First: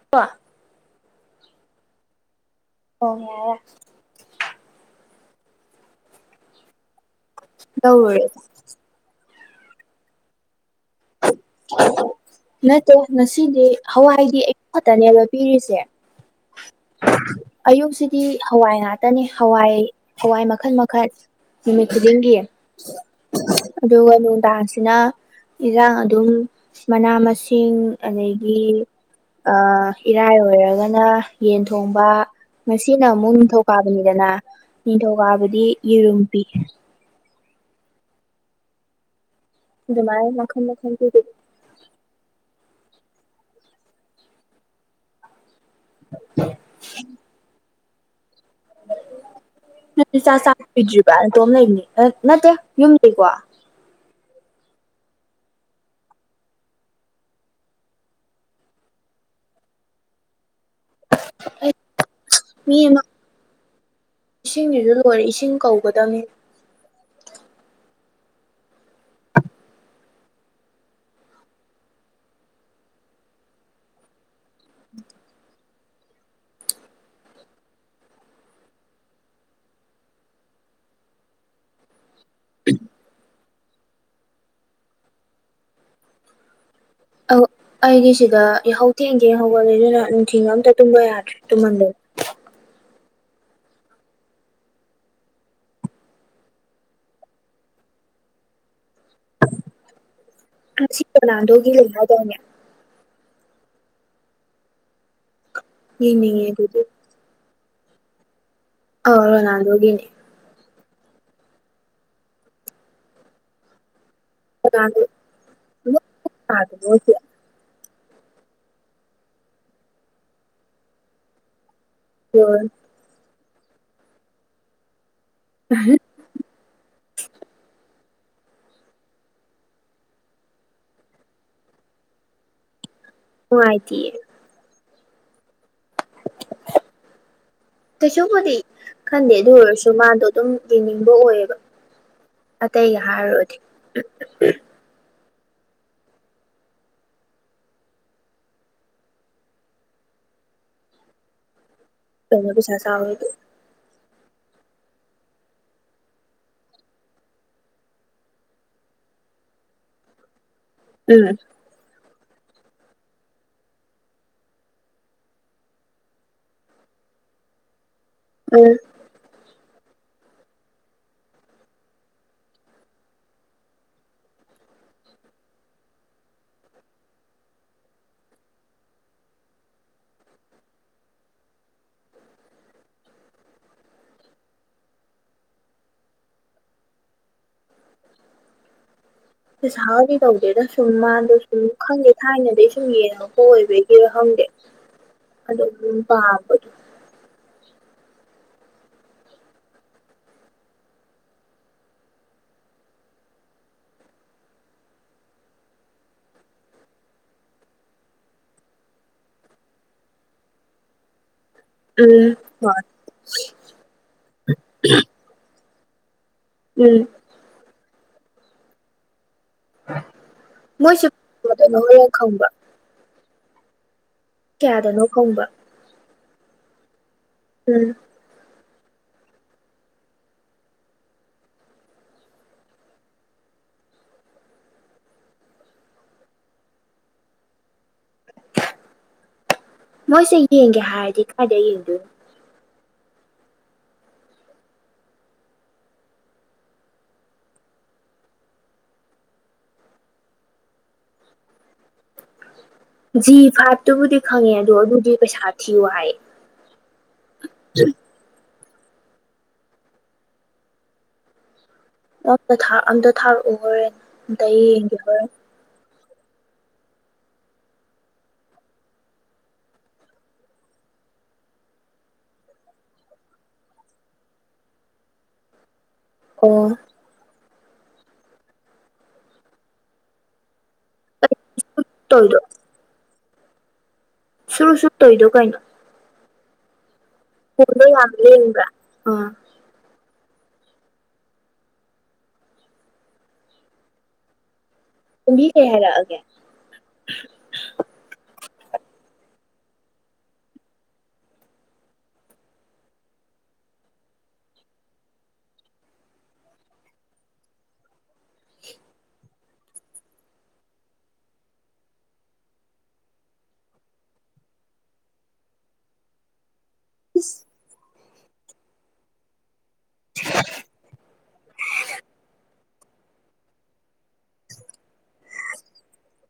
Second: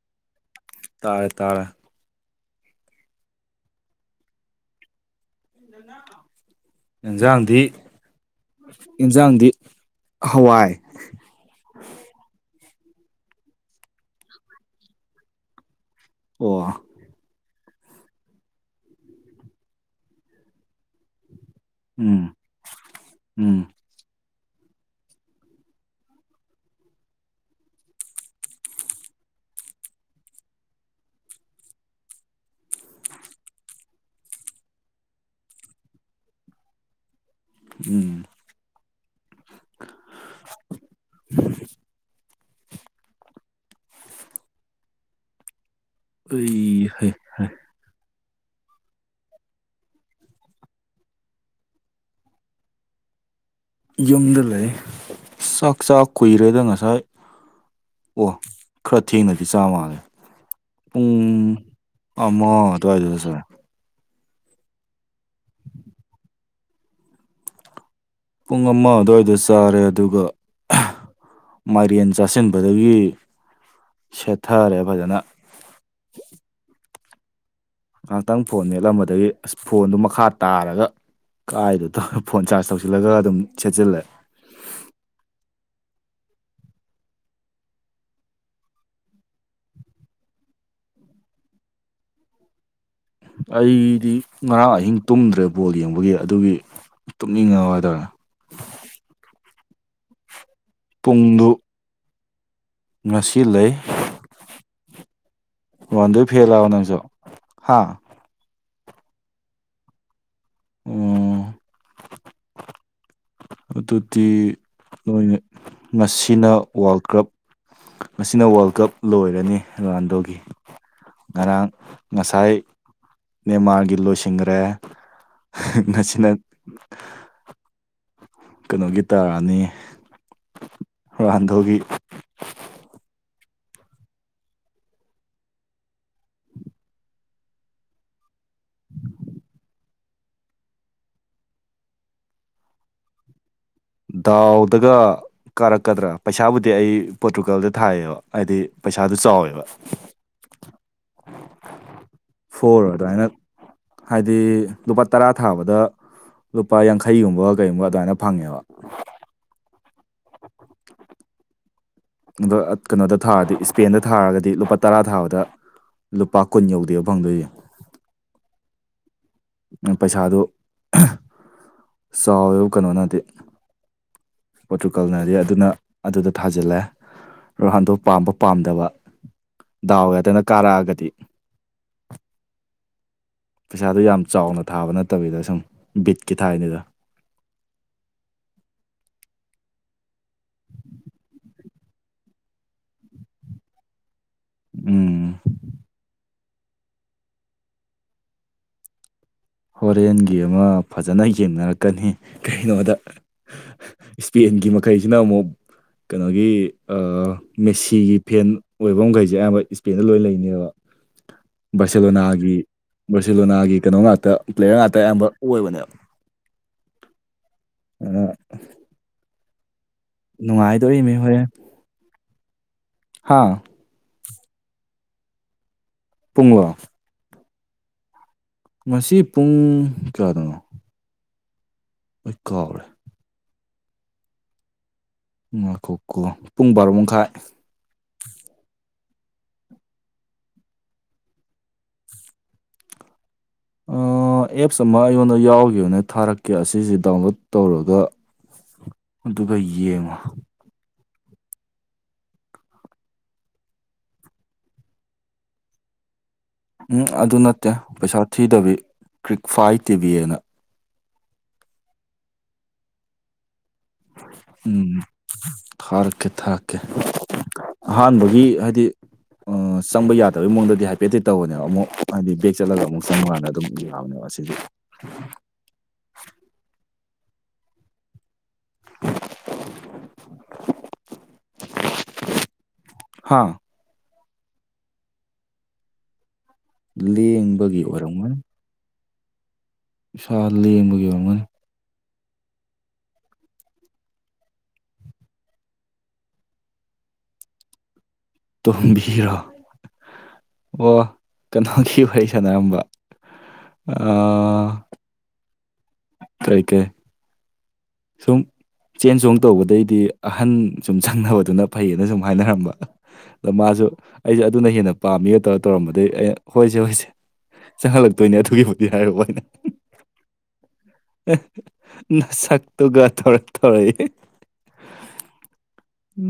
[unintelligible] ꯇꯥꯔꯦ ꯇꯥꯔꯦ ꯑꯣ ꯌꯥꯔꯦ ꯏꯟꯖꯥꯡꯗꯤ ꯇꯧꯔꯨꯔꯦ ꯏꯟꯖꯥꯡꯗꯤ ꯍꯋꯥꯏ [unintelligible] ꯅꯠꯇꯦ ꯉꯁꯤꯗꯤ ꯍꯋꯥꯏꯗꯤ ꯑꯌꯨ ꯈꯛꯇꯅꯦꯕ ꯄꯤꯔꯤꯁꯦ ꯑꯣ ꯑꯌꯨꯛꯁꯤꯗꯤ ꯍꯋꯥꯏ ꯉꯥꯠꯇꯅꯤ ꯍꯋꯥꯏ ꯍꯋꯥꯏ ꯃꯈꯟ ꯃꯈꯟ ꯅꯨꯃꯤꯠ ꯎꯝ ꯈꯨꯗꯤꯡꯒꯤ ꯎꯝ ꯑꯗꯨꯒ ꯅꯨꯡꯗꯥꯡꯁꯤꯅ ꯏꯟꯖꯥꯡ ꯇꯨꯡ ꯃꯅꯥ ꯃꯁꯤꯡ ꯑꯗꯒꯤ ꯑ ꯏꯔꯥꯏ ꯑꯣꯏꯔꯒꯅ ꯌꯦꯟ ꯊꯣꯡꯕ ꯉꯁꯤꯅ ꯑꯃꯨꯛ ꯅꯤꯡꯊꯧꯀꯥꯕꯅꯤꯗꯅ ꯅꯤꯡꯊꯧꯀꯥꯕꯗꯤ ꯌꯦꯔꯨꯝ ꯄꯤ ꯎꯝ ꯑꯗꯨꯃꯥꯏꯅ ꯃꯈꯟ ꯃꯈꯟ ꯄꯤꯗꯣꯏꯕ ꯑꯩ ꯍꯩ ꯍꯥ ꯅꯪ ꯆꯥ ꯆꯥ ꯂꯣꯏꯗ꯭ꯔꯤꯕ ꯅꯇꯣꯝ ꯂꯩꯕꯅꯤ ꯅꯠꯇꯦ ꯌꯨꯝ ꯂꯩꯀꫭ ꯌꯨꯝꯗ ꯂꯩ ꯆꯥꯛ ꯆꯥ ꯀꯨꯏꯔꯦꯗ ꯉꯁꯥꯏ ꯑꯣ ꯈꯔ ꯊꯦꯡꯅꯗꯤ ꯆꯥ ꯃꯥꯟꯂꯦ ꯄꯨꯡ ꯑꯩ ꯑꯃꯥ ꯑꯗꯨꯋꯥꯏꯗꯒ ꯆꯥꯏ ꯏꯁꯤꯡꯖꯤꯖꯨ ꯂꯣꯏꯔꯦ ꯏꯁꯤꯡ ꯀꯧꯒꯗꯝꯅꯤ ꯄꯨꯡ ꯑꯃ ꯑꯗꯨꯋꯥꯏꯗ ꯆꯥꯔꯦ ꯑꯗꯨꯒ [unintelligible] ꯃꯥꯏꯔꯦꯟ ꯆꯥꯁꯤꯟꯕꯗꯒꯤ ꯁꯦꯠꯊꯔꯦ ꯐꯖꯅ ꯉꯍꯥꯛꯇꯪ ꯐꯣꯟ ꯃꯦꯠꯂꯝꯕꯗꯒꯤ ꯑꯁ ꯐꯣꯟꯗꯨ ꯃꯈꯥ ꯇꯥꯔꯒ ꯀꯥꯏꯗꯇ ꯐꯣꯟ ꯆꯥꯔꯖ ꯇꯧꯁꯤꯜꯂꯒ ꯑꯗꯨꯝ ꯁꯦꯠꯆꯤꯜꯂꯦ ꯑꯧ ꯑꯩꯗꯤ ꯁꯤꯗ ꯌꯍꯧ ꯊꯦꯡ ꯊꯦꯡ ꯍꯧꯒꯠꯂꯦ ꯑꯗꯨꯅ ꯅꯨꯡꯊꯤꯜꯒ ꯑꯝꯇ ꯇꯨꯝꯕ ꯌꯥꯗ꯭ꯔꯦ ꯇꯨꯝꯃꯟꯗꯅ ꯑꯩꯗꯤ ꯉꯔꯥꯡ ꯑꯍꯤꯡ ꯇꯨꯝꯗ꯭ꯔꯦ ꯕꯣꯜ ꯌꯦꯡꯕꯒꯤ ꯑꯗꯨꯒꯤ ꯇꯨꯝꯅꯤꯡꯉ ꯍꯥꯏꯇꯥꯔꯦ ꯄꯨꯡꯗꯨ ꯅꯥꯟꯗꯣꯒꯤ ꯂꯩꯒ꯭ꯔꯗꯥꯏꯅꯦ [unintelligible] ꯉꯁꯤ ꯂꯩ ꯔꫭꯅꯥꯟꯗꫭꯏ ꯌꯦꯡꯅꯤꯡꯉꯦ ꯐꯦꯜꯂꯕ ꯑꯗꯨꯗꯤ ꯅꯪꯁꯨ ꯍꯥꯥ ꯑꯧ ꯔꯣꯅꯥꯟꯗꫭꯒꯤꯅꯦ ꯎꯝ ꯑꯗꯨꯗꯤ ꯔꯣꯅꯥꯜꯗꯣ ꯅꯣꯏꯅꯦ ꯉꯁꯤꯅ ꯋꯥꯜ ꯀ꯭ꯔꯞ ꯉꯁꯤꯅ ꯋꯥꯜ ꯀꯞ ꯂꯣꯏꯔꯅꯤ ꯔꯣꯅꯥꯟꯗꯣꯒꯤ ꯉꯔꯥꯡ ꯉꯁꯥꯏ ꯅꯦꯃꯥꯔꯒꯤ ꯂꯣꯏꯁꯤꯟꯒꯔꯦ [unintelligible] ꯉꯁꯤꯅ ꯀꯅꯣꯒꯤ ꯇꯥꯅꯤ ꯔꯥꯑꯥꯟꯗꫭꯒꯤ ꯅꯨꯉꯥꯏꯇꯤꯌꯦ ꯀꯩꯁꯨꯕꯨꯗꯤ ꯈꯟꯗꯦ ꯑꯗꯨ ꯑꯣꯏꯔꯁꯨ ꯃꯥꯗꯣ ꯑꯗꯨꯝ ꯌꯦꯡꯅꯤꯡꯕ ꯑꯣꯏꯌꯦꯕ ꯑꯇꯩꯒ ꯍꯥꯏꯔꯨꯔꯗꯤ꯫ ꯗꯥꯎꯗꯒ ꯀꯥꯔꯛꯀꯗ꯭ꯔꯥ ꯄꯩꯁꯥꯕꯨꯗꯤ ꯑꯩ ꯄꯣꯔꯇꯨꯒꯥꯜꯗ ꯊꯥꯏꯌꯦꯕ ꯍꯥꯏꯗꯤ ꯄꯩꯁꯥꯗꯨ ꯆꯥꯎꯋꯦꯕ꯫ [inaudible] ꯄꯩꯁꯥ ꯐꯣꯔ ꯑꯗꯨꯃꯥꯏꯅ꯫ ꯆꯥꯎꯋꯦꯗꯣ ꯍꯥꯏꯗꯤ ꯂꯨꯄꯥ ꯇꯔꯥ ꯊꯥꯕꯗ ꯂꯨꯄꯥ ꯌꯥꯡꯈꯩꯒꯨꯝꯕ ꯀꯩꯒꯨꯝꯕ ꯑꯗꯨꯃꯥꯏꯅ ꯐꯪꯉꯦꯕ꯫ ꯎꯝ꯫ ꯀꯩꯅꯣꯗ ꯊꯥꯔꯗꯤ ꯏꯁꯄꯦꯟꯗ ꯊꯥꯔꯒꯗꯤ ꯂꯨꯄꯥ ꯇꯔꯥ ꯊꯥꯕꯗ ꯂꯨꯄꯥ ꯀꯨꯟ ꯌꯧꯗꯦꯕ ꯐꯪꯗꯣꯏꯁꯦ꯫ ꯎꯝ꯫ ꯄꯩꯁꯥꯗꯨ ꯆꯥꯎꯋꯦꯕ ꯀꯩꯅꯣꯅꯗꯤ꯫ ꯄꯣꯇꯨꯀꯜꯅꯗꯤ ꯑꯗꯨꯅ ꯑꯗꯨꯗ ꯊꯥꯖꯤꯜꯂꯦ꯫ ꯔꯣꯅꯥꯟꯗꯣ ꯄꯥꯝꯕ ꯄꯥꯝꯗꯕ ꯗꯥꯎ ꯌꯥꯗꯅ ꯀꯥꯔꯛꯑꯒꯗꯤ꯫ ꯄꯩꯁꯥꯗꯨ ꯌꯥꯝ ꯆꯥꯎꯅ ꯊꯥꯕ ꯅꯠꯇꯕꯤꯗ ꯁꯨꯝ ꯕꯤꯠꯀꯤ ꯊꯥꯏꯅꯤꯗ꯫ ꯄꯩꯁꯥꯒꯗꯤ ꯇꯧꯗꯦꯗ ꯁꯨꯝ ꯃꯥꯗꯣ ꯁꯨꯝ ꯈꯪꯗꯦ ꯊꯥꯏꯅꯗꯒꯤ ꯁꯨꯝ ꯌꯦꯡꯉ ꯍꯣꯏ [unintelligible] ꯕꯒꯤꯔꯥ ꯈꯪꯗꯦ꯫ ꯎꯝ꯫ [unintelligible] ꯍꯣꯔꯦꯟꯒꯤ ꯑꯃ ꯐꯖꯅ ꯌꯦꯡꯅꯔꯛꯀꯅꯤ ꯀꯩꯅꯣꯗ꯫ ꯏꯁꯄꯦꯟꯒꯤ ꯃꯈꯩꯁꯤꯅ ꯑꯃꯨꯛ ꯀꯩꯅꯣꯒꯤ ꯃꯦꯁꯤꯒꯤ ꯐꯦꯟ ꯑꯣꯏꯕ ꯃꯈꯩꯁꯦ ꯑꯌꯥꯝꯕ ꯏꯁꯄꯦꯟꯗ ꯂꯣꯏ ꯂꯩꯅꯦꯕ꯫ [inaudible] ꯕꯥꯔꯁꯦꯂꯣꯅꯥꯒꯤ ꯍꯣꯏ ꯕꯥꯔꯁꯦꯂꯣꯅꯥꯒꯤ ꯀꯩꯅꯣ ꯉꯥꯛꯇ ꯄ꯭ꯂꯦꯌꯔ ꯉꯥꯛꯇ ꯑꯌꯥꯝꯕ ꯑꯣꯏꯕꯅꯦꯕ꯫ ꯎꯝ꯫ [unintelligible] ꯅꯨꯡꯉꯥꯏꯗꯣꯔꯤ ꯃꯤ ꯍꯣꯔꯦꯟ꯫ [unintelligible] ꯈꯪꯕꯔꯥ꯫ ꯍꯥꯥ꯫ ꯀꯌꯥꯗꯅꯣ ꯈꯪꯕꯔꯣ꯫ ꯄꯨꯡꯂꯣ꯫ ꯎꯝ꯫ ꯉꯁꯤ ꯄꯨꯡ ꯀꯌꯥꯗꯅꯣ꯫ ꯑꯩ ꯀꯥꯎꯒꯔꯦ꯫ ꯉꯥꯏꯈꯣ ꯀꯣ ꯄꯨꯡ ꯕꯥꯔꯣ ꯃꯈꯥꯏ꯫ ꯃꯣꯏꯁꯦ ꯌꯦꯡꯒꯦ ꯍꯥꯏꯔꯗꯤ ꯀꯗꯥꯥꯏꯗ ꯌꯦꯡꯗꯣꯏꯅꯣ꯫ ꯑ ꯑꯦꯞꯁ ꯑꯃ ꯑꯩꯉꯣꯟꯗ ꯌꯥꯎꯈꯤꯕꯅꯦ ꯊꯥꯔꯛꯀꯦ ꯑꯁꯤꯁꯦ ꯗꯥꯎꯟꯂꯣꯗ ꯇꯧꯔꯒ꯫ ꯑꯗꯨꯒ ꯌꯦꯡꯉꯣ꯫ ꯖꯤ ꯐꯥꯏꯚꯇꯨꯕꯨꯗꯤ ꯈꯪꯉꯦ ꯑꯗꯣ ꯑꯗꯨꯗꯤ ꯄꯩꯁꯥ ꯊꯤꯌꯨ ꯍꯥꯏ꯫ ꯎꯝ ꯑꯗꯨ ꯅꯠꯇꯦ ꯄꯩꯁꯥ ꯊꯤꯗꯕꯤ ꯀ꯭ꯔꯤꯛ ꯐꯥꯏ ꯇꯤꯕꯤꯅ꯫ [unintelligible] ꯑꯝꯇ ꯊꯥ ꯑꯝꯇ ꯊꯥꯔꯛꯑꯣ ꯍꯣꯔꯦꯟ ꯑꯝꯇ ꯌꯦꯡꯒꯦ ꯎꯝ ꯍꯣꯔꯦꯟ꯫ ꯊꯥꯔꯛꯀꯦ ꯊꯥꯔꯛꯀꯦ ꯑꯍꯥꯟꯕꯒꯤ ꯍꯥꯏꯗꯤ ꯑ ꯆꯪꯕ ꯌꯥꯗꯕꯩ ꯃꯑꯣꯡꯗꯗꯤ ꯍꯥꯏꯐꯦꯠꯇꯤ ꯇꯧꯕꯅꯦꯕ ꯑꯃꯨꯛ ꯍꯥꯏꯗꯤ ꯕꯦꯛ ꯆꯠꯂꯒ ꯑꯃꯨꯛ ꯆꯪꯕꯀꯥꯟꯗ ꯑꯗꯨꯝ ꯌꯥꯕꯅꯦꯕ꯫ ꯑꯁꯤꯗꯤ꯫ ꯑꯣ꯫ [inaudible] ꯇꯣꯏꯗꯣ꯫ ꯍꯥ ꯁꯨꯔꯨ ꯁꯨꯔꯨ ꯇꯧꯏꯗꯣ ꯀꯩꯅꯣ ꯂꯦꯡ ꯐꯣꯟꯗꯣ ꯌꯥꯝ ꯂꯦꯡꯕ꯭ꯔ ꯑ ꯏꯁꯥ ꯂꯦꯡꯕꯒꯤ ꯑꯣꯏꯔꯝꯒꯅꯤ [unintelligible] ꯕꯤ ꯀꯩ ꯍꯥꯏꯔꯛꯑꯒꯦ ꯇꯣꯝꯕꯤꯔꯣ ꯑꯣ ꯀꯩꯅꯣꯒꯤ ꯋꯥꯔꯤ ꯁꯥꯟꯅꯔꯝꯕ ꯑ ꯀꯩ ꯀꯩ ꯁꯨꯝ ꯆꯦꯟ ꯆꯣꯡ ꯇꯧꯕꯗꯩꯗꯤ ꯑꯍꯟ ꯁꯨꯝ ꯆꯪꯅꯕꯗꯨꯅ ꯐꯩꯌꯦꯅ ꯁꯨꯝ ꯍꯥꯏꯅꯔꯝꯕ ꯑꯗ ꯃꯥꯁꯨ ꯑꯩꯁꯨ ꯑꯗꯨꯅ ꯍꯦꯟꯅ ꯄꯥꯝꯃꯤꯒ ꯇꯧꯔ ꯇꯧꯔꯝꯕꯗꯩ ꯑꯩꯩꯅ ꯍꯣꯏꯁꯦ ꯍꯣꯏꯁꯦ ꯆꯪꯍꯜꯂꯛꯇꯣꯏꯅꯦ ꯑꯗꯨꯒꯤꯕꯨꯗꯤ ꯍꯥꯏꯔꯨꯕ ꯑꯩꯅ ꯑꯦ ꯅꯁꯛꯇꯨꯒ ꯇꯧꯔ ꯇꯧꯔꯛꯑꯦ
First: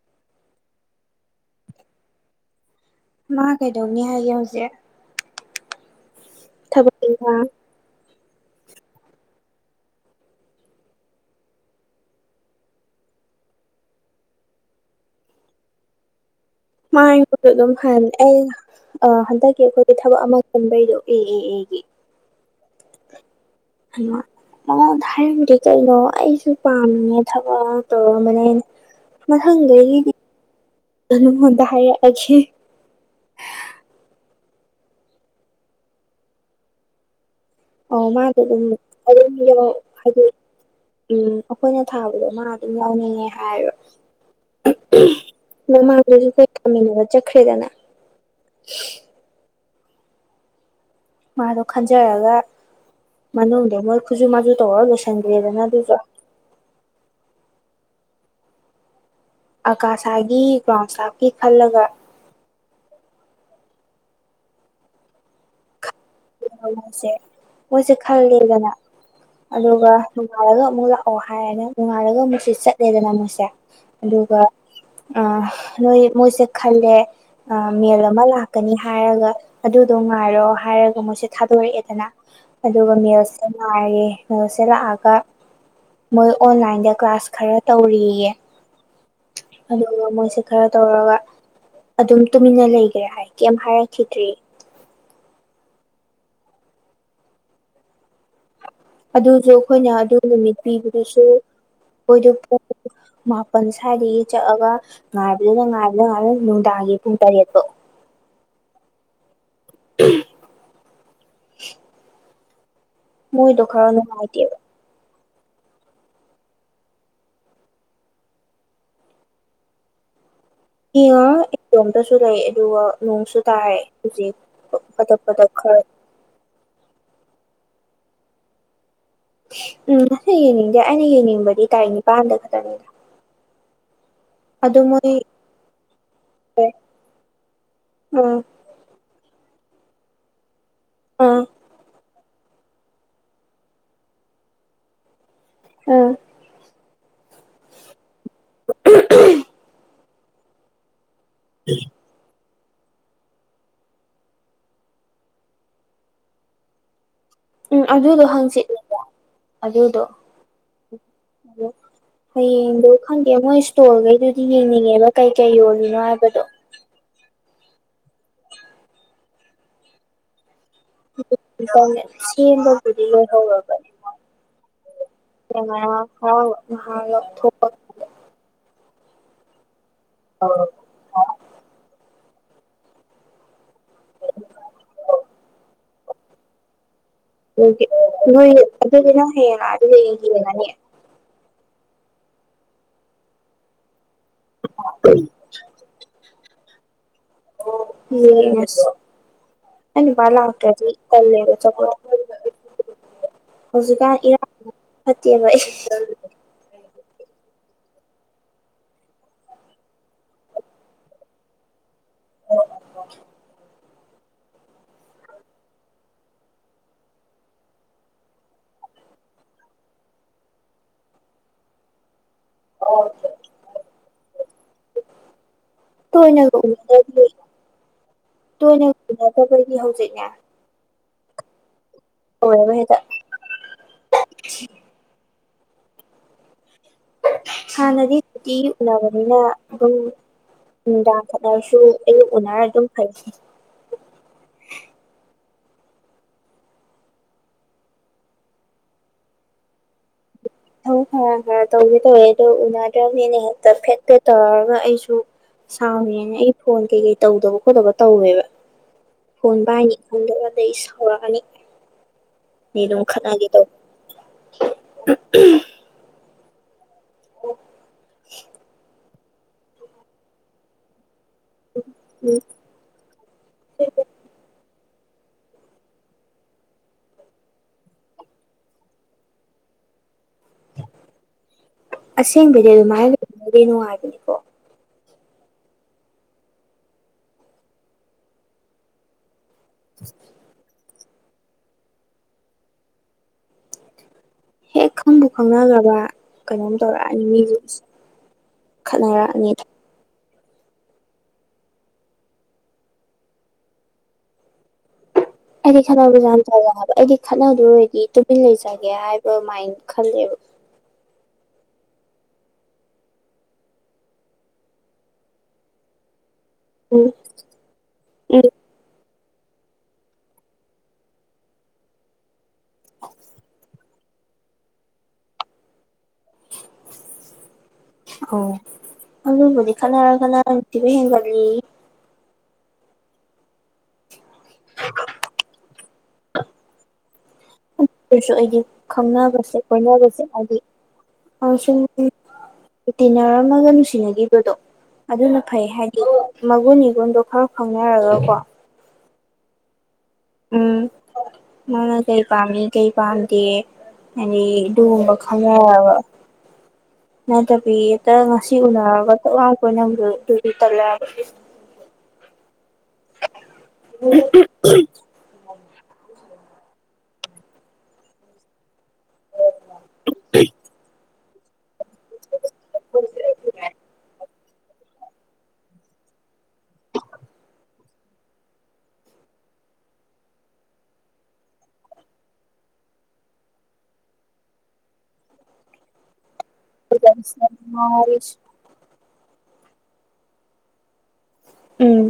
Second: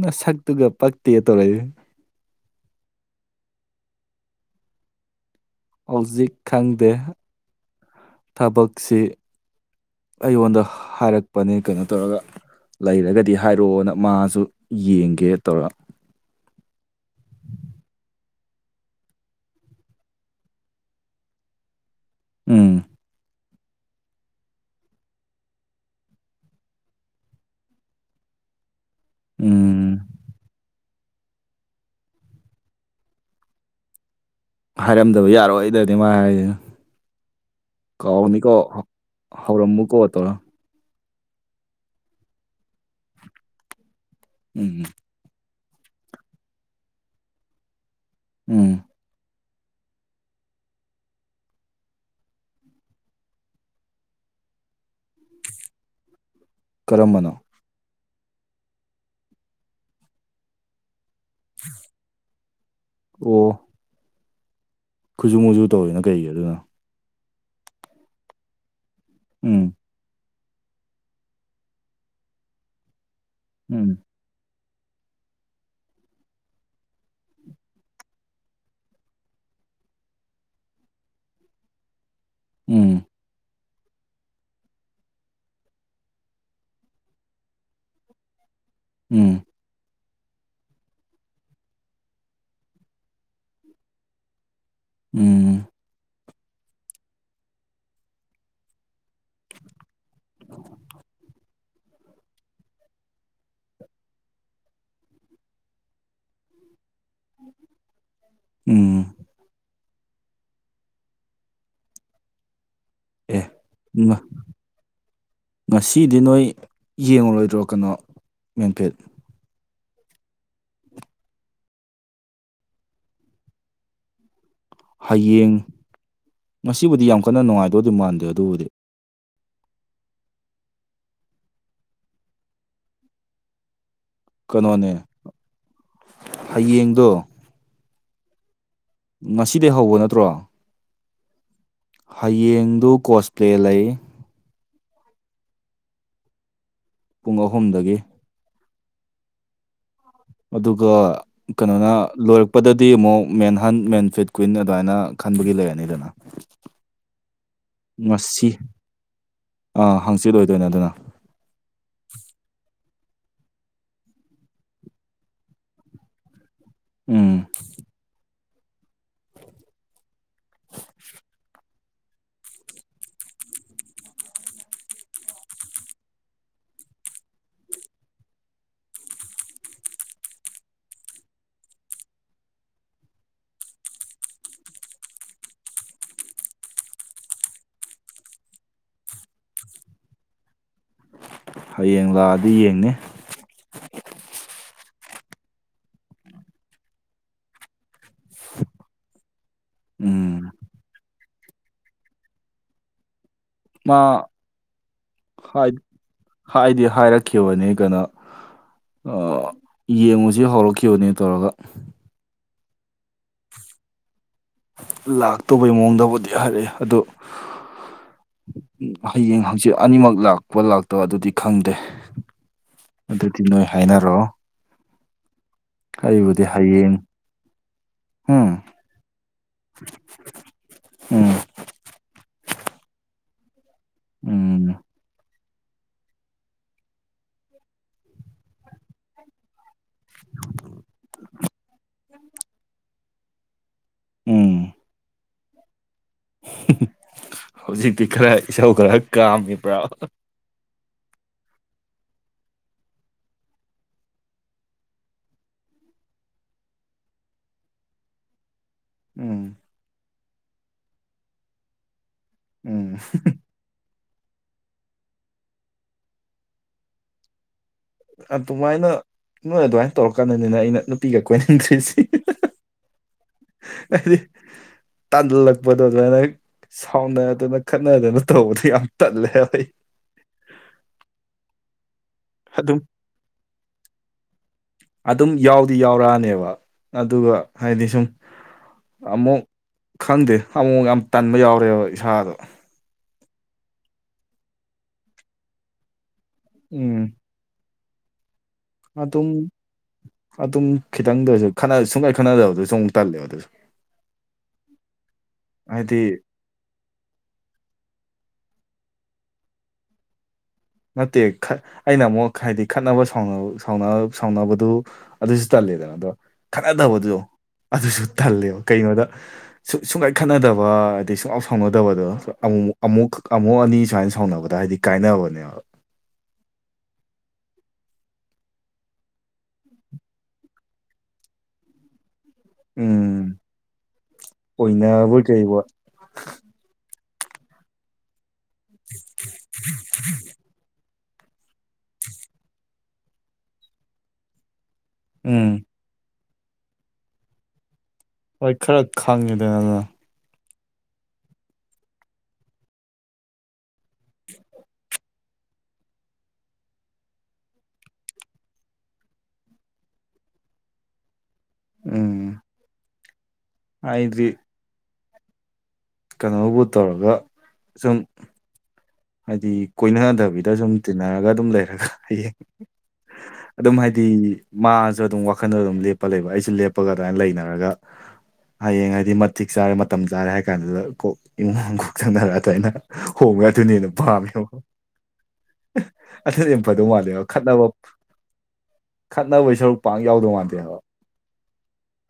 ꯅꯁꯛꯇꯨꯒ ꯄꯛꯇꯦ ꯇꯧꯔꯛꯏ ꯃꯥ ꯀꯩꯗꯧꯅꯤ ꯍꯥꯏꯒꯦ ꯍꯧꯖꯤꯛ ꯍꯧꯖꯤꯛ ꯈꯪꯗꯦ ꯊꯕꯛ ꯏꯪꯈꯥꯡ ꯊꯕꯛꯁꯤ ꯑꯩꯉꯣꯟꯗ ꯍꯥꯏꯔꯛꯄꯅꯦ ꯀꯩꯅꯣ ꯇꯧꯔꯒ ꯂꯩꯔꯒꯗꯤ ꯍꯥꯏꯔꯛꯑꯣꯅ ꯃꯥꯁꯨ ꯌꯦꯡꯒꯦ ꯇꯧꯔ ꯃꯥ ꯑꯩꯉꯣꯟꯗ ꯑꯗꯨꯝ ꯍꯥꯏꯕꯅꯦ ꯑꯩꯅ ꯑ ꯍꯟꯗꯛꯀꯤ ꯑꯩꯈꯣꯏꯒꯤ ꯊꯕꯛ ꯑꯃ ꯈꯟꯕꯩꯗꯣ ꯑꯦ ꯑꯦ ꯑꯦꯒꯤ ꯎꯝ ꯍꯥꯜꯂꯣ ꯃꯥꯉꯣꯟꯗ ꯍꯥꯏꯔꯝꯗꯦ ꯀꯩꯅꯣ ꯑꯩꯁꯨ ꯄꯥꯝꯃꯤꯅꯦ ꯊꯕꯛ ꯑꯃ ꯇꯧꯔꯝꯕꯅꯦ ꯎꯝ ꯃꯊꯪꯗꯒꯤꯗꯤ ꯅꯉꯣꯟꯗ ꯍꯥꯏꯔꯛꯑꯒꯦ ꯍꯥꯏꯔꯝꯗꯕ ꯌꯥꯔꯣꯏꯗꯅꯤ ꯃꯥ ꯍꯥꯏꯁꯦ ꯑ ꯃꯥꯗꯣ ꯑꯗꯨꯝ [unintelligible] ꯍꯧꯔꯝꯃꯨꯀꯣ ꯍꯥꯏꯗꯤ ꯇꯧꯔ ꯎꯝ ꯑꯩꯈꯣꯏꯅ ꯊꯥꯕꯗꯣ ꯃꯥ ꯑꯗꯨꯝ ꯌꯥꯎꯅꯤꯡꯉꯦ ꯍꯥꯏꯕ ꯎꯝ ꯃꯃꯥꯡꯗꯁꯨ ꯈꯣꯏ ꯊꯥꯃꯤꯟꯅꯕ ꯆꯠꯈ꯭ꯔꯦꯗꯅ ꯎꯝ ꯃꯥꯗꯣ ꯈꯟꯖꯔꯒ ꯃꯅꯨꯡꯗ ꯃꯣꯏ ꯈꯨꯖꯨ ꯃꯖꯨ ꯇꯧꯔꯒ ꯂꯣꯏꯁꯟꯒ꯭ꯔꯦꯗꯅ ꯑꯗꯨꯁꯨ ꯀꯔꯝꯕꯅꯣ ꯑꯀꯥꯁꯥꯒꯤ ꯒ꯭ꯔꯥꯎꯟꯁꯇꯥꯐꯀꯤ ꯈꯜꯂꯒ ꯑꯣ ꯈꯨꯖꯨ ꯃꯨꯖꯨ ꯇꯧꯔꯤꯅ ꯀꯩꯒꯤ ꯑꯗꯨꯅ ꯃꯣꯏꯁꯦ ꯃꯣꯏꯁꯦ ꯈꯜꯂꯦꯗꯅ ꯎꯝ ꯑꯗꯨꯒ ꯅꯣꯡꯉꯥꯜꯂꯒ ꯑꯃꯨꯛ ꯂꯥꯛꯑꯣ ꯍꯥꯏꯔꯦꯅ ꯅꯨꯡꯉꯥꯜꯂꯒ ꯑꯃꯨꯛꯁꯦ ꯆꯠꯂꯦꯗꯅ ꯃꯣꯏꯁꯦ ꯎꯝ ꯑꯗꯨꯒ ꯑ ꯅꯣꯏ ꯃꯣꯏꯁꯦ ꯈꯜꯂꯦ ꯑ ꯃꯦꯜ ꯑꯃ ꯂꯥꯛꯀꯅꯤ ꯍꯥꯏꯔꯒ ꯑꯗꯨꯗꯣ ꯉꯥꯏꯔꯣ ꯍꯥꯏꯔ ꯃꯣꯏꯁꯦ ꯊꯥꯗꯣꯔꯛꯑꯦꯗꯅ ꯑꯗꯨꯒ ꯎꯝ ꯃꯦꯜꯁꯦ ꯉꯥꯏꯔꯦ ꯃꯦꯜꯁꯦ ꯂꯥꯛꯑꯒ ꯃꯣꯏ ꯑꯣꯟꯂꯥꯏꯟꯗ ꯀ꯭ꯂꯥꯁ ꯈꯔ ꯇꯧꯔꯤꯌꯦ ꯎꯝ ꯑꯗꯨꯒ ꯃꯣꯏꯁꯦ ꯈꯔ ꯇꯧꯔꯒ ꯑꯗꯨꯝ ꯇꯨꯃꯤꯟꯅ ꯂꯩꯒꯔꯦ ꯍꯥꯏ ꯀꯦꯝ ꯍꯥꯏꯔꯛꯈꯤꯗ꯭ꯔꯦ ꯎꯝ ꯑꯗꯨꯖꯨ ꯈꯣꯏꯅ ꯑꯗꯨ ꯅꯨꯃꯤꯠ ꯄꯤꯕꯗꯨꯁꯨ ꯑꯣꯏꯗꯣꯞ [unintelligible] ꯃꯥꯄꯜ ꯁꯥꯏꯗꯒꯤ ꯆꯠꯑꯥꯒ ꯉꯥꯏꯕꯗꯨꯅ ꯉꯥꯏꯕꯗꯨꯅ ꯉꯥꯏꯕꯗꯨꯅ ꯅꯨꯡꯗꯥꯡꯒꯤ ꯄꯨꯡ ꯇꯔꯦꯠ ꯄꯥꯎ꯫ ꯎꯝ꫰ [unintelligible] ꯑꯦ ꯃꯣꯏꯗꯣ ꯈꯔ ꯅꯨꯡꯉꯥꯏꯇꯦꯕ꯫ ꯉꯁꯤꯗꯤ ꯅꯣꯏ ꯌꯦꯡꯉꯔꯣꯏꯗ꯭ꯔꯣ ꯀꯅꯣ ꯃꯦꯟꯐꯤꯠ꯫ ꯌꯦꯡꯉꯔꯣꯏ ꯏꯇꯣꯝꯇꯁꯨ ꯂꯩ ꯑꯗꯨꯒ ꯅꯣꯡꯁꯨ ꯇꯥꯏ ꯍꯨꯖꯤꯛ꯫ ꯍꯌꯦꯡ ꯉꯁꯤꯕꯨꯗꯤ ꯌꯥꯝ ꯀꯟꯅ ꯅꯨꯡꯉꯥꯏꯗꯣꯗꯤ ꯃꯥꯟꯗꯦ ꯑꯗꯨꯕꯨꯗꯤ꯫ ꯎꯝ ꯑꯩ ꯌꯦꯡꯅꯤꯡꯗꯦ ꯑꯩꯅ ꯌꯦꯡꯅꯤꯡꯕꯗꯤ ꯇꯥꯔꯤꯛ ꯅꯤꯄꯜꯗ ꯈꯠꯇꯅꯤ꯫ ꯀꯅꯣꯅꯦ ꯃꯣꯏ ꯍꯌꯦꯡꯗꯣ꫰ ꯎꯝ ꯉꯁꯤꯗꯩꯏ ꯍꯧꯕ ꯅꯠꯇ꯭ꯔꯣ꯫ ꯑꯥ꯫ ꯍꯌꯦꯡꯗꯣ ꯀꯣꯁꯄ꯭ꯂꯦ ꯂꯩꯏ꯫ ꯎꯝ꯫ ꯄꯨꯡ ꯑꯍꯨꯝꯗꯒꯤ꯫ ꯑꯗꯨꯒ ꯀꯅꯣꯅ꫰ ꯂꯣꯏꯔꯛꯄꯗꯗꯤ ꯑꯃꯨꯛ ꯃꯦꯟꯍꯟ ꯃꯦꯟꯐꯤꯠ ꯀ꯭ꯋꯏꯤꯟ ꯑꯗꯥꯏꯅ ꯈꯟꯕꯒꯤ ꯂꯩꯔꯅꯤꯗꯅ꯫ ꯎꯝ ꯑꯗꯨꯗꯣ ꯉꯁꯤ ꯍꯪꯆꯤꯠꯅꯦꯕ ꯑꯗꯨꯗꯣ꫰ ꯑꯥ ꯍꯥꯡꯆꯤꯠ ꯑꯣꯏꯗꯣꯏꯅꯦ ꯑꯗꯨꯅ [unintelligible] ꯍꯌꯦꯡꯗꯣ ꯈꯪꯗꯦ ꯃꯣꯏ ꯏꯁ꯭ꯇꯣꯜꯉꯩ ꯗꯨꯗꯤ ꯌꯦꯡꯅꯤꯡꯉꯦꯕ ꯀꯩ ꯀꯩ ꯌꯣꯜꯂꯤꯅꯣ ꯍꯥꯏꯕꯗꯣ꯫ ꯎꯝ꯫ [unintelligible] ꯁꯦꯝꯕꯕꯨꯗꯤ ꯂꯣꯏꯍꯧꯔꯕꯅꯤ꯫ [unintelligible] [unintelligible] [unintelligible] [unintelligible] ꯅꯣꯏꯒꯤ ꯑꯗꯨꯗꯤ ꯅꯪ ꯍꯌꯦꯡ ꯑꯥꯗ ꯂꯩ [unintelligible] ꯍꯌꯦꯡ ꯂꯥꯑꯗꯤ ꯌꯦꯡꯅꯤ꯫ [unintelligible] ꯌꯦꯡꯉꯁꯤ ꯑꯩ ꯅꯨꯄꯥ ꯎꯝ ꯂꯥꯛꯇ꯭ꯔꯗꯤ꯫ ꯇꯜꯂꯦꯗꯣ ꯆꯠꯄ ꯗꯣ [unintelligible] ꯍꯧꯖꯤꯛꯀꯥꯟ ꯃꯥ ꯏꯔꯥꯡ ꯐꯠꯇꯦꯕ ꯑꯩ ꯍꯥꯏ ꯍꯥꯏꯗꯤ ꯍꯥꯏꯔꯛꯈꯤꯕꯅꯤ ꯀꯅꯣ ꯑ ꯌꯦꯡꯉꯨꯖꯤ ꯍꯧꯔꯛꯈꯤꯕꯅꯦ ꯇꯧꯔꯒ [unintelligible] ꯂꯥꯛꯇꯧꯕꯩ ꯃꯑꯣꯡꯗꯕꯨꯗꯤ ꯍꯥꯏꯔꯑꯦ ꯑꯗꯨ ꯎ ꯍꯌꯦꯡ ꯍꯪꯆꯤꯠ ꯑꯅꯤꯃꯛ ꯂꯥꯛꯄ ꯂꯥꯛꯇꯕ ꯑꯗꯨꯗꯤ ꯈꯪꯗꯦ ꯑꯗꯨꯗꯤ ꯅꯣꯏ ꯍꯥꯏꯅꯔꯣ ꯑꯩꯕꯨꯗꯤ ꯇꯣꯏꯅꯒ ꯍꯌꯦꯡ ꯎꯅꯗ ꯎꯝ ꯇꯣꯏꯅꯒ ꯎꯅꯗꯕꯒꯤ ꯍꯧꯖꯤꯛꯅꯦ ꯎꯝ ꯑꯣꯏꯔꯔꯣꯏ ꯍꯦꯇ ꯎꯝ ꯍꯥꯟꯅꯗꯤ ꯇꯤꯌꯨ ꯎꯅꯕꯅꯤꯅ ꯑꯗꯨꯝ ꯅꯨꯡꯗꯥꯡ ꯈꯠꯅꯔꯁꯨ ꯑꯌꯨꯛ ꯎꯅꯔ ꯑꯗꯨꯝ ꯐꯩ ꯎꯝ ꯍꯧꯖꯤꯛꯇꯤ ꯈꯔ ꯏꯁꯧ ꯈꯔ ꯀꯥꯝꯃꯤꯕ꯭ꯔꯥ ꯏꯁꯧ ꯈꯔ ꯈꯔ ꯇꯧꯒꯦ ꯇꯧꯋꯦ ꯑꯗꯨ ꯎꯅꯗ꯭ꯔꯕꯅꯤꯅ ꯍꯦꯛꯇ ꯐꯦꯠ ꯐꯦꯠ ꯇꯧꯔꯒ ꯑꯩꯁꯨ ꯁꯥꯎꯔꯤꯅꯦꯅ ꯑꯩ ꯐꯣꯟ ꯀꯩꯀꯩ ꯇꯧꯗꯕ ꯈꯣꯠꯇꯕ ꯇꯧꯋꯦꯕ ꯎꯝ ꯐꯣꯟꯕ ꯄꯥꯏꯅꯤ ꯈꯪꯗꯕ ꯑꯗꯩꯩ ꯁꯥꯎꯔꯛꯑꯅꯤ ꯑꯗꯩꯩ ꯎꯝ ꯑꯗꯨꯝ ꯈꯠꯅꯒꯦ ꯇꯩꯕ ꯑꯣ ꯑꯗꯨꯃꯥꯏꯅ ꯅꯣꯏ ꯑꯗꯨꯃꯥꯏꯅ ꯇꯧꯔꯀꯥꯟꯗꯅꯤꯅ ꯑꯩꯅ ꯅꯨꯄꯤꯒ ꯀꯣꯏꯅꯤꯡꯗ꯭ꯔꯤꯁꯤ ꯎꯝ ꯍꯥꯏꯗꯤ ꯇꯟꯖꯟꯂꯛꯄꯗꯣ ꯑꯗꯨꯃꯥꯏꯅ ꯁꯥꯎꯅꯗꯅ ꯈꯠꯅꯗꯅ ꯇꯧꯕꯗꯨ ꯌꯥꯝ ꯇꯜꯂꯦꯕ ꯑꯩ ꯑꯁꯦꯡꯕꯗꯤ ꯑꯗꯨꯝ ꯑꯗꯨꯃꯥꯏ ꯇꯧ [unintelligible] ꯅꯨꯉꯥꯏꯕꯅꯤ ꯑꯗꯨꯝ ꯌꯥꯎꯗꯤ ꯌꯥꯎꯔꯛꯑꯅꯦꯕ ꯑꯗꯨꯒ ꯍꯥꯏꯗꯤ ꯁꯨꯝ ꯑꯃꯨꯛ ꯈꯪꯗꯦ ꯑꯃꯨꯛꯃꯨꯛ ꯌꯥꯝ ꯇꯟꯕ ꯌꯥꯎꯔꯦꯕ ꯏꯁꯥꯗꯣ ꯍꯦꯛ ꯈꯪꯕꯨ ꯈꯪꯅꯈ꯭ꯔꯕ ꯀꯩꯅꯣꯝ ꯎꯝ ꯇꯧꯔꯛꯑꯅꯤ ꯃꯤꯖꯤꯡꯁꯦ ꯑꯗꯨꯝ ꯑꯗꯨꯝ ꯈꯤꯇꯪꯗꯁꯨ ꯈꯠꯅ ꯁꯨꯡꯈꯠ ꯈꯠꯅꯗꯕꯗꯁꯨ ꯑꯃꯨꯛ ꯇꯜꯂꯦꯕ ꯑꯗꯨꯁꯨ [inaudible] ꯑꯩꯗꯤ ꯍꯥꯏꯗꯤ ꯈꯠꯅꯕꯁꯦ ꯌꯥꯝ ꯇꯟꯂꯦ ꯍꯥꯏꯕ ꯑꯩꯗꯤ ꯈꯠꯅꯗꯣꯏ ꯑꯣꯏꯔꯥꯗꯤ ꯇꯨꯃꯤꯟ ꯂꯩꯖꯒꯦ ꯍꯥꯏꯕ ꯃꯥꯏꯟ ꯈꯜꯂꯦꯕ ꯅꯠꯇꯦ ꯈꯠ ꯑꯩꯅ ꯑꯃꯨꯛ ꯍꯥꯏꯗꯤ ꯈꯠꯅꯕ ꯁꯥꯎꯅꯕ ꯁꯥꯎꯅꯕꯗꯨ ꯑꯗꯨꯁꯨ ꯇꯜꯂꯦꯗꯅ ꯑꯗꯣ ꯎꯝ ꯈꯠꯅꯗꯕꯗꯣ ꯑꯗꯨꯁꯨ ꯎꯝ ꯇꯜꯂꯦꯕ ꯀꯩꯅꯣꯗ ꯁꯨꯡ ꯁꯨꯡꯈꯠ ꯈꯠꯅꯗꯕ ꯁꯨꯡꯁꯥꯎ ꯁꯥꯎꯅꯗꯕꯗꯣ ꯑꯃꯨ ꯑꯃꯨꯛ ꯑꯃꯨꯛ ꯑꯅꯤ ꯁꯨꯃꯥꯏꯅ ꯁꯥꯎꯅꯕꯗ ꯍꯥꯏꯗꯤ ꯀꯥꯏꯅꯕꯅꯦꯕ [inaudible] ꯑꯣ ꯑꯗꯨꯕꯨꯗꯤ ꯈꯠꯅꯔ ꯈꯠꯅꯔ ꯅꯨꯡꯁꯤꯕ ꯍꯦꯟꯒꯠꯂꯦꯌꯦ ꯎꯝ ꯑꯣꯏꯅꯕꯣꯏ ꯀꯩꯕꯣꯏ ꯑꯗꯨꯁꯨ ꯑꯩꯗꯤ ꯈꯪꯅꯕꯁꯦ ꯀꯣꯏꯅꯕꯁꯦ ꯍꯥꯏꯗꯤ ꯑꯃꯁꯨꯡ ꯇꯤꯟꯅꯔꯝꯃꯒ ꯅꯨꯡꯁꯤꯅꯈꯤꯕꯗꯣ ꯑꯗꯨꯅ ꯎꯝ ꯐꯩ ꯍꯥꯏꯗꯤ ꯃꯒꯨꯟ ꯏꯒꯨꯟꯗꯣ ꯈꯔ ꯈꯪꯅꯔꯒꯀꯣ ꯍꯣꯏ ꯈꯔ ꯈꯪꯉꯤꯗꯅ ꯑꯗꯨꯅꯥ ꯎꯝ ꯃꯥꯅ ꯀꯩ ꯄꯥꯝꯃꯤ ꯀꯩ ꯄꯥꯝꯗꯦ ꯍꯥꯏꯗꯤ ꯑꯗꯨꯒꯨꯝꯕ ꯈꯪꯅꯔꯒꯥ ꯅꯠꯇꯕꯤ ꯍꯦꯛꯇ ꯉꯁꯤ ꯎꯅꯔꯒ ꯊꯛ ꯂꯥꯎꯅ ꯀꯣꯏꯅꯕꯗꯣ ꯑꯗꯨꯗꯤ ꯇꯜꯂꯦ ꯍꯥꯏꯕ ꯎꯝ ꯑꯩꯗꯤ ꯀꯩꯅꯣꯕꯨ ꯇꯧꯔꯒ ꯁꯨꯝ ꯍꯥꯏꯗꯤ ꯀꯣꯏꯅꯗꯕꯤꯗ ꯁꯨꯝ ꯇꯤꯟꯅꯔꯒ ꯑꯗꯨꯝ ꯂꯩꯔꯒ ꯍꯌꯦꯡ ꯑꯗꯨꯝ ꯍꯥꯏꯗꯤ ꯃꯥꯁꯨ ꯑꯗꯨꯝ ꯋꯥꯈꯜꯗ ꯑꯗꯨꯝ ꯂꯦꯞꯄ ꯂꯩꯕ ꯑꯩꯁꯨ ꯂꯦꯞꯄꯒ ꯑꯗꯨꯃꯥꯏꯅ ꯂꯩꯅꯔꯒ ꯍꯌꯦꯡ ꯍꯥꯏꯗꯤ ꯃꯇꯤꯛ ꯆꯥꯔꯦ ꯃꯇꯝ ꯆꯥꯔꯦ ꯍꯥꯏ ꯀꯥꯟꯗꯨꯗ ꯀꯣꯛ ꯏꯃꯨꯡ ꯃꯅꯨꯡ ꯀꯣꯛ ꯆꯪꯅꯔ ꯑꯗꯨꯃꯥꯏꯅ ꯍꯣꯡꯉ ꯑꯗꯨꯅ ꯍꯦꯟꯅ ꯄꯥꯝꯃꯦꯕꯥ ꯑꯗꯨꯅꯥ ꯍꯦꯟꯅꯥ ꯐꯗꯧ ꯃꯜꯂꯦꯕ ꯈꯠꯅꯕ ꯈꯠꯅꯕꯩ ꯁꯔꯨꯛ ꯄꯥꯛ ꯌꯥꯎꯗꯧ ꯃꯥꯟꯗꯦ ꯍꯥꯏꯕꯥ ꯎꯝ